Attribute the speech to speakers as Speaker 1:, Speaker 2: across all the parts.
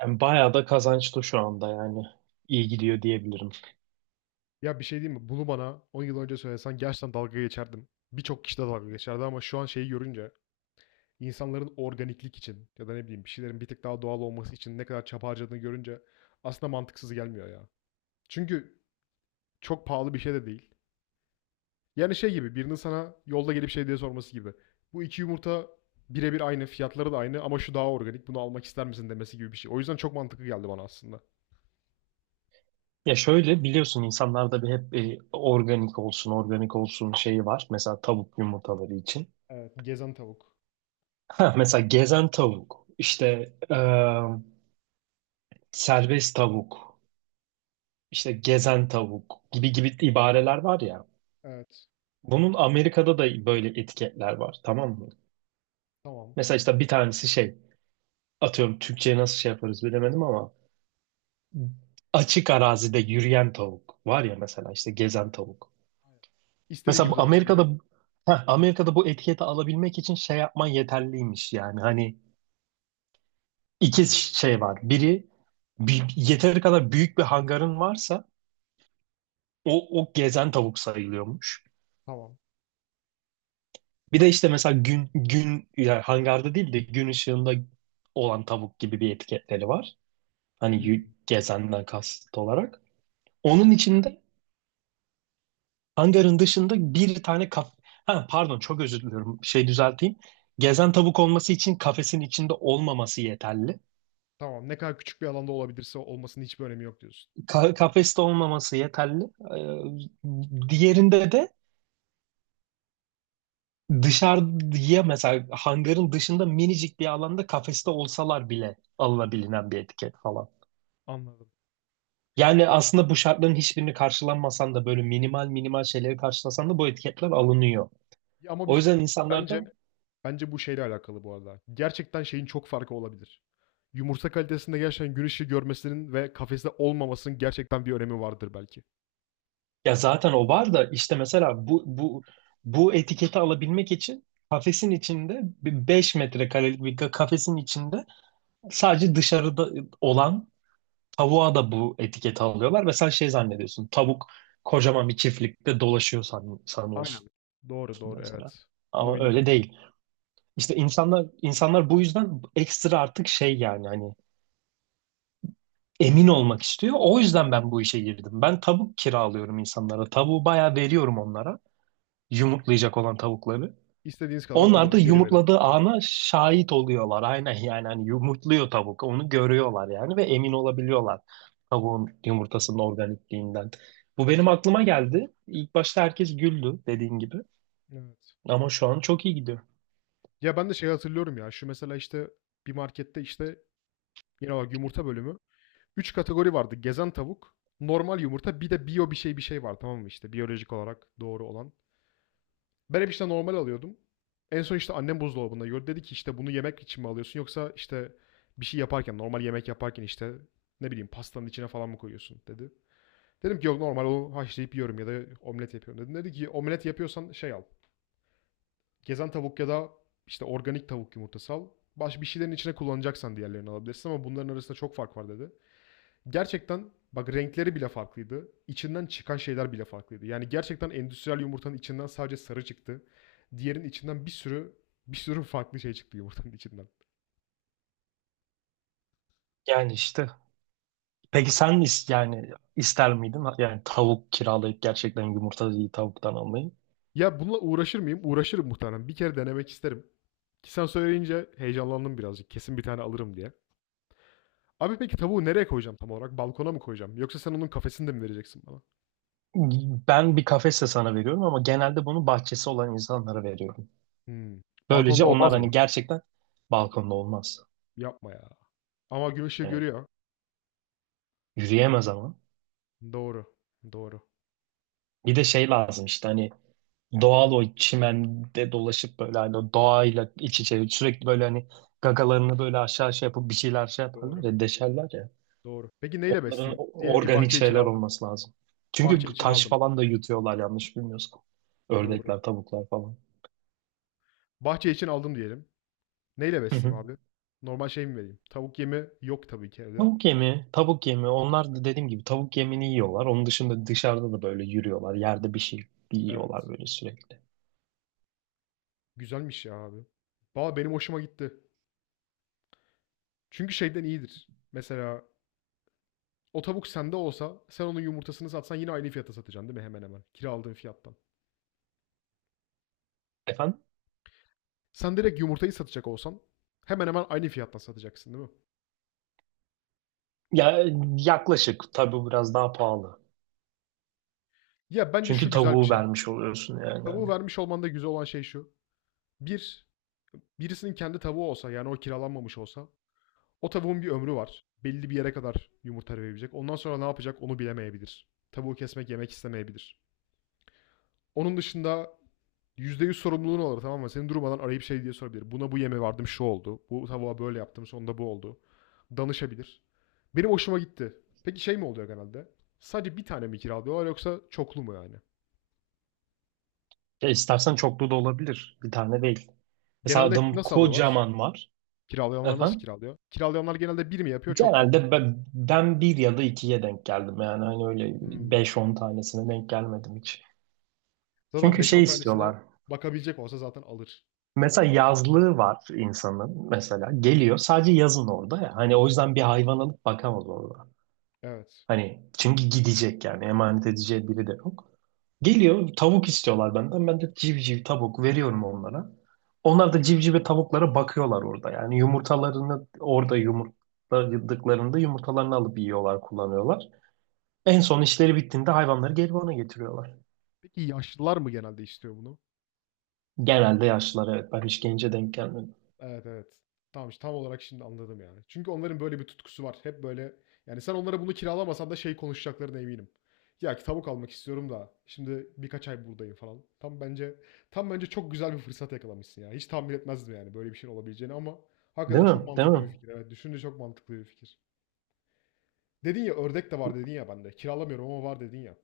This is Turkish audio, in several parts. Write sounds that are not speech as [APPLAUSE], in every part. Speaker 1: Yani bayağı da kazançlı şu anda yani. İyi gidiyor diyebilirim.
Speaker 2: Ya bir şey diyeyim mi? Bunu bana 10 yıl önce söylesen gerçekten dalga geçerdim. Birçok kişi de dalga geçerdi ama şu an şeyi görünce insanların organiklik için ya da ne bileyim bir şeylerin bir tık daha doğal olması için ne kadar çaba harcadığını görünce aslında mantıksız gelmiyor ya. Çünkü çok pahalı bir şey de değil. Yani şey gibi birinin sana yolda gelip şey diye sorması gibi. Bu iki yumurta birebir aynı, fiyatları da aynı ama şu daha organik, bunu almak ister misin demesi gibi bir şey. O yüzden çok mantıklı geldi bana aslında.
Speaker 1: Ya şöyle biliyorsun, insanlarda bir hep organik olsun, organik olsun şeyi var. Mesela tavuk yumurtaları için. [LAUGHS]
Speaker 2: Evet, gezen tavuk.
Speaker 1: Ha, mesela gezen tavuk, işte e, serbest tavuk, işte gezen tavuk gibi gibi ibareler var ya.
Speaker 2: Evet,
Speaker 1: Bunun Amerika'da da böyle etiketler var, tamam mı?
Speaker 2: tamam.
Speaker 1: Mesela işte bir tanesi şey, atıyorum Türkçe'ye nasıl şey yaparız bilemedim ama açık arazide yürüyen tavuk var ya, mesela işte gezen
Speaker 2: Aynen,
Speaker 1: tavuk.
Speaker 2: aynen. İstediği
Speaker 1: Mesela
Speaker 2: gibi
Speaker 1: bu
Speaker 2: dolaşabiliyor.
Speaker 1: Amerika'da bu etiketi alabilmek için şey yapman yeterliymiş yani. Hani iki şey var. Biri, yeteri kadar büyük bir hangarın varsa o gezen tavuk sayılıyormuş.
Speaker 2: Tamam.
Speaker 1: Bir de işte mesela gün gün yani hangarda değil de gün ışığında olan tavuk gibi bir etiketleri var. Hani
Speaker 2: Hımm.
Speaker 1: gezenden kasıt olarak. Onun içinde hangarın dışında bir tane kaf... Ha, pardon, çok özür diliyorum. Şey düzelteyim. Gezen tavuk olması için kafesin içinde olmaması yeterli.
Speaker 2: Tamam, ne kadar küçük bir alanda olabilirse olmasının hiçbir önemi yok diyorsun.
Speaker 1: Kafeste olmaması yeterli. Diğerinde de dışarıya, mesela hangarın dışında minicik bir alanda kafeste olsalar bile alınabilinen bir etiket falan.
Speaker 2: Anladım.
Speaker 1: Yani aslında bu şartların hiçbirini karşılanmasan da, böyle minimal minimal şeyleri karşılasan da bu etiketler alınıyor.
Speaker 2: Ya, ama bir
Speaker 1: O
Speaker 2: şey
Speaker 1: yüzden
Speaker 2: diyeyim mi? Bence
Speaker 1: insanlardan...
Speaker 2: Bence bu şeyle alakalı bu arada. Gerçekten şeyin çok farkı olabilir. Yumurta kalitesinde gerçekten gün ışığı görmesinin ve kafeste olmamasının gerçekten bir önemi vardır belki.
Speaker 1: Ya zaten o var da, işte mesela bu etiketi alabilmek için kafesin içinde, bir 5 metrekarelik bir kafesin içinde, sadece dışarıda olan tavuğa da bu etiketi alıyorlar ve sen şey zannediyorsun, tavuk kocaman bir çiftlikte dolaşıyor sanıyorsun
Speaker 2: Aynen. Doğru doğru
Speaker 1: mesela.
Speaker 2: evet. Bunu
Speaker 1: Ama öyle
Speaker 2: bilmiyordum.
Speaker 1: değil. İşte insanlar insanlar bu yüzden ekstra artık şey, yani hani emin olmak istiyor. O yüzden ben bu işe girdim. Ben tavuk kiralıyorum insanlara. Tavuğu bayağı veriyorum onlara,
Speaker 2: Aynen.
Speaker 1: yumurtlayacak olan tavukları.
Speaker 2: İstediğiniz kadar
Speaker 1: Onlar da
Speaker 2: kullanın geri verin.
Speaker 1: yumurtladığı ana şahit oluyorlar. Aynen, yani hani yumurtluyor tavuk. Onu görüyorlar yani ve emin olabiliyorlar tavuğun yumurtasının organikliğinden. Bu benim aklıma geldi. İlk başta herkes güldü dediğin gibi.
Speaker 2: Evet.
Speaker 1: Ama şu an çok iyi gidiyor.
Speaker 2: Ya ben de şey hatırlıyorum ya. Şu mesela işte bir markette işte yine bak yumurta bölümü. Üç kategori vardı. Gezen tavuk, normal yumurta, bir de biyo bir şey bir şey var tamam mı işte biyolojik olarak doğru olan. Ben hep işte normal alıyordum. En son işte annem buzdolabında gördü. Dedi ki işte bunu yemek için mi alıyorsun yoksa işte bir şey yaparken normal yemek yaparken işte ne bileyim pastanın içine falan mı koyuyorsun dedi. Dedim ki yok normal onu haşlayıp yiyorum ya da omlet yapıyorum dedim. Dedi ki omlet yapıyorsan şey al. Gezen tavuk ya da işte organik tavuk yumurtası al. Baş bir şeylerin içine kullanacaksan diğerlerini alabilirsin ama bunların arasında çok fark var dedi. Gerçekten bak renkleri bile farklıydı. İçinden çıkan şeyler bile farklıydı. Yani gerçekten endüstriyel yumurtanın içinden sadece sarı çıktı. Diğerinin içinden bir sürü bir sürü farklı şey çıktı yumurtanın içinden.
Speaker 1: Yani işte. Peki sen yani ister miydin yani tavuk kiralayıp gerçekten yumurtayı tavuktan almayı?
Speaker 2: Ya bununla uğraşır mıyım? Uğraşırım muhtemelen. Bir kere denemek isterim. Ki sen söyleyince heyecanlandım birazcık. Kesin bir tane alırım diye. Abi peki tavuğu nereye koyacağım tam olarak? Balkona mı koyacağım? Yoksa sen onun kafesini de mi vereceksin bana?
Speaker 1: Ben bir kafese sana veriyorum ama genelde bunu bahçesi olan insanlara veriyorum.
Speaker 2: Hımm.
Speaker 1: Böylece
Speaker 2: Balkonda
Speaker 1: onlar
Speaker 2: olmaz
Speaker 1: hani
Speaker 2: mı?
Speaker 1: gerçekten... Balkonda olmaz.
Speaker 2: Yapma ya. Ama gün ışığı
Speaker 1: Evet.
Speaker 2: görüyor.
Speaker 1: Yürüyemez ama.
Speaker 2: Doğru, doğru,
Speaker 1: Bir de şey lazım, işte hani doğal, o çimende dolaşıp böyle, hani o doğayla iç içe sürekli böyle, hani gagalarını böyle aşağı şey yapıp bir şeyler şey yaparlar
Speaker 2: doğru,
Speaker 1: ya, deşerler ya.
Speaker 2: doğru. Peki neyle
Speaker 1: Onların
Speaker 2: besleyeyim?
Speaker 1: o-
Speaker 2: Diyelim ki
Speaker 1: organik
Speaker 2: bahçe için
Speaker 1: şeyler
Speaker 2: aldım.
Speaker 1: olması lazım. Çünkü
Speaker 2: Bahçe
Speaker 1: bu
Speaker 2: için
Speaker 1: taş
Speaker 2: aldım.
Speaker 1: falan da yutuyorlar yanlış bilmiyorsam.
Speaker 2: Doğru.
Speaker 1: Ördekler, tavuklar falan.
Speaker 2: Bahçe için aldım diyelim. Neyle
Speaker 1: Hı hı.
Speaker 2: besleyeyim abi? Normal şey mi vereyim? Tavuk yemi yok tabii ki evde.
Speaker 1: Tavuk yemi, tavuk yemi. Onlar da dediğim gibi tavuk yemini yiyorlar. Onun dışında dışarıda da böyle yürüyorlar. Yerde bir şey yiyorlar
Speaker 2: Evet.
Speaker 1: böyle sürekli.
Speaker 2: Güzelmiş ya abi. Valla benim hoşuma gitti. Çünkü şeyden iyidir. Mesela o tavuk sende olsa sen onun yumurtasını satsan yine aynı fiyata satacaksın değil mi hemen hemen? Kira aldığın fiyattan.
Speaker 1: Efendim?
Speaker 2: Sen direkt yumurtayı satacak olsan hemen hemen aynı fiyattan satacaksın değil mi?
Speaker 1: Ya, yaklaşık tabii, biraz daha pahalı.
Speaker 2: Ya, bence
Speaker 1: Çünkü
Speaker 2: şu güzel bir
Speaker 1: tavuğu
Speaker 2: şey.
Speaker 1: vermiş oluyorsun yani.
Speaker 2: Tavuğu
Speaker 1: Hani.
Speaker 2: vermiş olmanda güzel olan şey şu. bir birisinin kendi tavuğu olsa, yani o kiralanmamış olsa, o tavuğun bir ömrü var. Belli bir yere kadar yumurta verebilecek. Ondan sonra ne yapacak onu bilemeyebilir. Tavuğu kesmek, yemek istemeyebilir. Onun dışında %100 sorumluluğun olur tamam mı? Seni durmadan arayıp şey diye sorabilir. Buna bu yeme vardım şu oldu. Bu tavuğa böyle yaptım sonunda bu oldu. Danışabilir. Benim hoşuma gitti. Peki şey mi oluyor genelde? Sadece bir tane mi kiralıyorlar yoksa çoklu mu yani?
Speaker 1: Ya istersen çoklu da olabilir. Bir tane değil. Mesela
Speaker 2: Genelde
Speaker 1: adam
Speaker 2: nasıl alıyorlar?
Speaker 1: kocaman var.
Speaker 2: Kiralayanlar nasıl
Speaker 1: Efendim?
Speaker 2: kiralıyor? Kiralayanlar genelde bir mi yapıyor, çoklu mu?
Speaker 1: Genelde ben bir ya da ikiye denk geldim. Yani hani öyle
Speaker 2: Hımm.
Speaker 1: beş on tanesine denk gelmedim hiç.
Speaker 2: Zaten
Speaker 1: Çünkü
Speaker 2: beş
Speaker 1: şey
Speaker 2: on tanesine
Speaker 1: istiyorlar.
Speaker 2: bakabilecek olsa zaten alır.
Speaker 1: Mesela
Speaker 2: Çabuk alır.
Speaker 1: yazlığı var insanın mesela. Geliyor sadece yazın orada ya. Hani o yüzden bir
Speaker 2: Evet,
Speaker 1: hayvan alıp bakamaz orada.
Speaker 2: evet.
Speaker 1: Hani çünkü gidecek, yani emanet edeceği biri de yok. Geliyor, tavuk istiyorlar benden. Ben de civciv tavuk veriyorum onlara. Onlar da civciv ve tavuklara bakıyorlar orada. Yani yumurtalarını orada yumurtladıklarında yumurtalarını alıp yiyorlar, kullanıyorlar. En son işleri bittiğinde hayvanları geri bana getiriyorlar.
Speaker 2: Peki yaşlılar mı genelde istiyor bunu?
Speaker 1: Genelde yaşlılar, evet. Ben hiç gence denk gelmedim.
Speaker 2: Evet, evet. Tamam, işte tam olarak şimdi anladım yani. Çünkü onların böyle bir tutkusu var. Hep böyle yani sen onlara bunu kiralamasan da şey konuşacaklarına eminim. "Ya, ki tavuk almak istiyorum da şimdi birkaç ay buradayım." falan. Tam bence çok güzel bir fırsat yakalamışsın ya. Hiç tahmin etmezdim yani böyle bir şeyin olabileceğini ama hakikaten
Speaker 1: Değil mi?
Speaker 2: çok
Speaker 1: Değil
Speaker 2: mantıklı bir
Speaker 1: mi?
Speaker 2: fikir. Evet, düşününce çok mantıklı bir fikir. Dedin ya ördek de var dedin ya bende. Kiralamıyorum ama var dedin ya.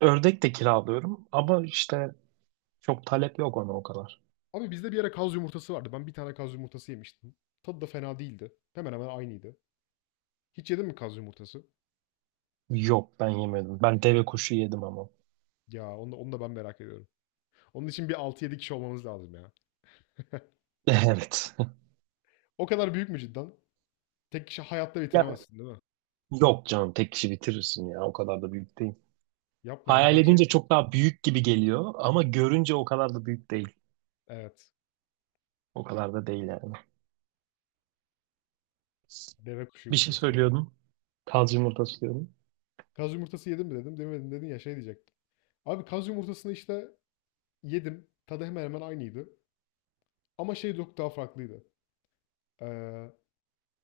Speaker 1: Ördek de kiralıyorum ama işte çok talep yok ona o kadar.
Speaker 2: Abi bizde bir ara kaz yumurtası vardı. Ben bir tane kaz yumurtası yemiştim. Tadı da fena değildi. Hemen hemen aynıydı. Hiç yedin mi kaz yumurtası?
Speaker 1: Yok, ben yemedim. Ben deve kuşu yedim ama.
Speaker 2: Onu da ben merak ediyorum. Onun için bir altı 7 kişi olmamız lazım ya.
Speaker 1: [LAUGHS] Evet.
Speaker 2: O kadar büyük mü cidden? Tek kişi hayatta
Speaker 1: Ya,
Speaker 2: bitiremezsin değil mi?
Speaker 1: yok canım, tek kişi bitirirsin ya, o kadar da büyük değil.
Speaker 2: Yapma ya
Speaker 1: Hayal
Speaker 2: ben şey...
Speaker 1: edince çok daha büyük gibi geliyor ama görünce o kadar da büyük değil.
Speaker 2: Evet.
Speaker 1: O kadar da değil yani.
Speaker 2: Deve kuşu
Speaker 1: Bir şey
Speaker 2: yumurtası ya.
Speaker 1: söylüyordum. Kaz yumurtası diyordum.
Speaker 2: Kaz yumurtası yedin mi dedim. Demedim dedin ya şey diyecektim. Abi kaz yumurtasını işte yedim. Tadı hemen hemen aynıydı. Ama şey çok daha farklıydı. Ee,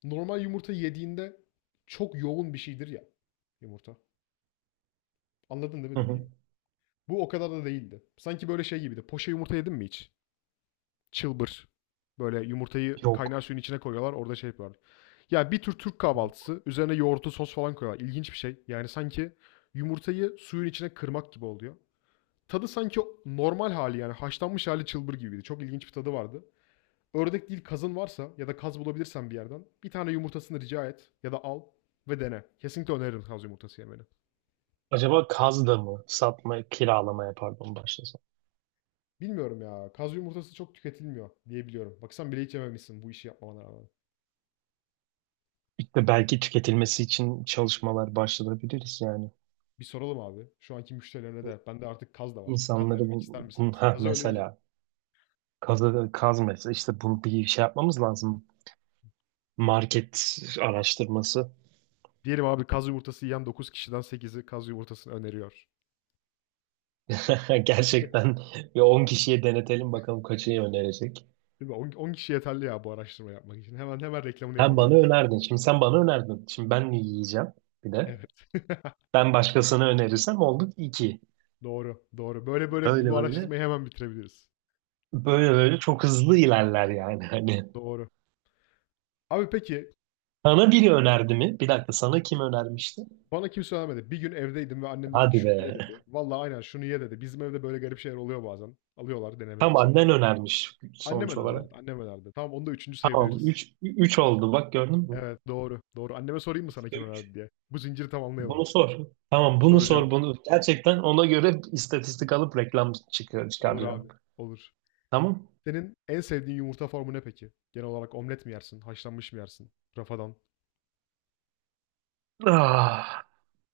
Speaker 2: Normal yumurta yediğinde çok yoğun bir şeydir ya yumurta. Anladın değil mi
Speaker 1: Hı hı.
Speaker 2: dediğimi? Bu o kadar da değildi. Sanki böyle şey gibiydi. Poşe yumurta yedin mi hiç? Çılbır. Böyle yumurtayı kaynar
Speaker 1: Yok.
Speaker 2: suyun içine koyuyorlar. Orada şey yapıyorlar. Ya bir tür Türk
Speaker 1: Yok.
Speaker 2: kahvaltısı. Üzerine yoğurtlu sos falan koyuyorlar. İlginç bir şey. Yani sanki yumurtayı suyun içine kırmak gibi oluyor. Tadı sanki normal hali yani haşlanmış hali çılbır gibiydi. Çok ilginç bir tadı vardı. Ördek değil kazın varsa ya da kaz bulabilirsen bir yerden bir tane yumurtasını rica et ya da al ve dene. Kesinlikle öneririm kaz yumurtası yemeni.
Speaker 1: Acaba kaz da mı? Satma, kiralamaya pardon, başlasam.
Speaker 2: Bilmiyorum ya kaz yumurtası çok tüketilmiyor diye biliyorum. Bak sen bile hiç yememişsin bu işi yapmamana rağmen.
Speaker 1: İşte belki tüketilmesi için çalışmalar başlatabiliriz yani.
Speaker 2: Bir soralım abi. Şu anki müşterilerine de bende artık kaz da var. Kaz
Speaker 1: İnsanları
Speaker 2: denemek ister misiniz? Kazı öneririm.
Speaker 1: mesela kazı, kaz mesela, işte bunu bir şey yapmamız lazım. Market araştırması.
Speaker 2: Diyelim abi kaz yumurtası yiyen 9 kişiden 8'i kaz yumurtasını öneriyor.
Speaker 1: [LAUGHS] Gerçekten bir 10 kişiye denetelim bakalım kaçı önerecek.
Speaker 2: Değil mi? 10, 10 kişi yeterli ya bu araştırma yapmak için. Hemen hemen reklamını
Speaker 1: Sen bana
Speaker 2: yapabiliriz.
Speaker 1: önerdin. Şimdi sen bana önerdin. Şimdi ben mi yiyeceğim bir de?
Speaker 2: Evet. [LAUGHS]
Speaker 1: Ben başkasına önerirsem olduk 2.
Speaker 2: Doğru, doğru. Böyle böyle
Speaker 1: Böyle
Speaker 2: bu
Speaker 1: böyle.
Speaker 2: araştırmayı hemen bitirebiliriz.
Speaker 1: Böyle böyle çok hızlı ilerler yani. [LAUGHS] Hani
Speaker 2: Doğru. Abi peki
Speaker 1: sana biri önerdi mi? Bir dakika, sana kim önermişti?
Speaker 2: bana kimse söylemedi. Bir gün evdeydim ve annem dedi ki
Speaker 1: Hadi
Speaker 2: şunu ye
Speaker 1: be.
Speaker 2: dedi. Vallahi aynen şunu ye dedi. Bizim evde böyle garip şeyler oluyor bazen. Alıyorlar denemek
Speaker 1: Tam
Speaker 2: için.
Speaker 1: annen önermiş
Speaker 2: Annem
Speaker 1: sonuç
Speaker 2: önerdi evet.
Speaker 1: olarak.
Speaker 2: Annem önerdi. Tamam onu da üçüncü
Speaker 1: Tamam,
Speaker 2: sayabiliriz.
Speaker 1: 3 3 oldu, bak gördün mü?
Speaker 2: Evet doğru. Doğru. Anneme sorayım mı sana
Speaker 1: 3'te
Speaker 2: kim
Speaker 1: 3.
Speaker 2: önerdi diye. Bu zinciri tamamlayalım.
Speaker 1: Bunu sor. Tamam, bunu
Speaker 2: Soracağım.
Speaker 1: sor, bunu. Gerçekten ona göre istatistik alıp reklam çıkıyor,
Speaker 2: Olur
Speaker 1: çıkaracağım.
Speaker 2: abi. Olur.
Speaker 1: Tamam.
Speaker 2: Senin en sevdiğin yumurta formu ne peki? Genel olarak omlet mi yersin? Haşlanmış mı yersin? Rafadan.
Speaker 1: Ah,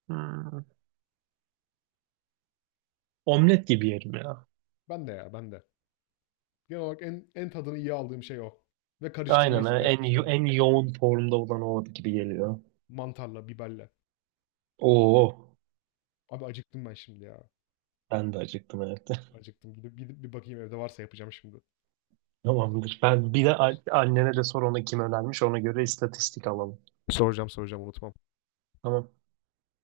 Speaker 1: hmm. Omlet gibi yerim ya.
Speaker 2: Ben de ya ben de. Genel olarak en tadını iyi aldığım şey o. Ve karıştırmayı
Speaker 1: Aynen ha.
Speaker 2: severim
Speaker 1: en
Speaker 2: işte.
Speaker 1: yo- en yoğun formda olan o gibi geliyor.
Speaker 2: Mantarla, biberle.
Speaker 1: Oo,
Speaker 2: Abi acıktım ben şimdi ya.
Speaker 1: ben de acıktım evet.
Speaker 2: Acıktım. Gidip gidip bir bakayım evde varsa yapacağım şimdi.
Speaker 1: [LAUGHS] Tamamdır. Ben bir de
Speaker 2: Tamam.
Speaker 1: annene de sor, ona kim önermiş, ona göre istatistik alalım.
Speaker 2: Soracağım soracağım unutmam.
Speaker 1: Tamam.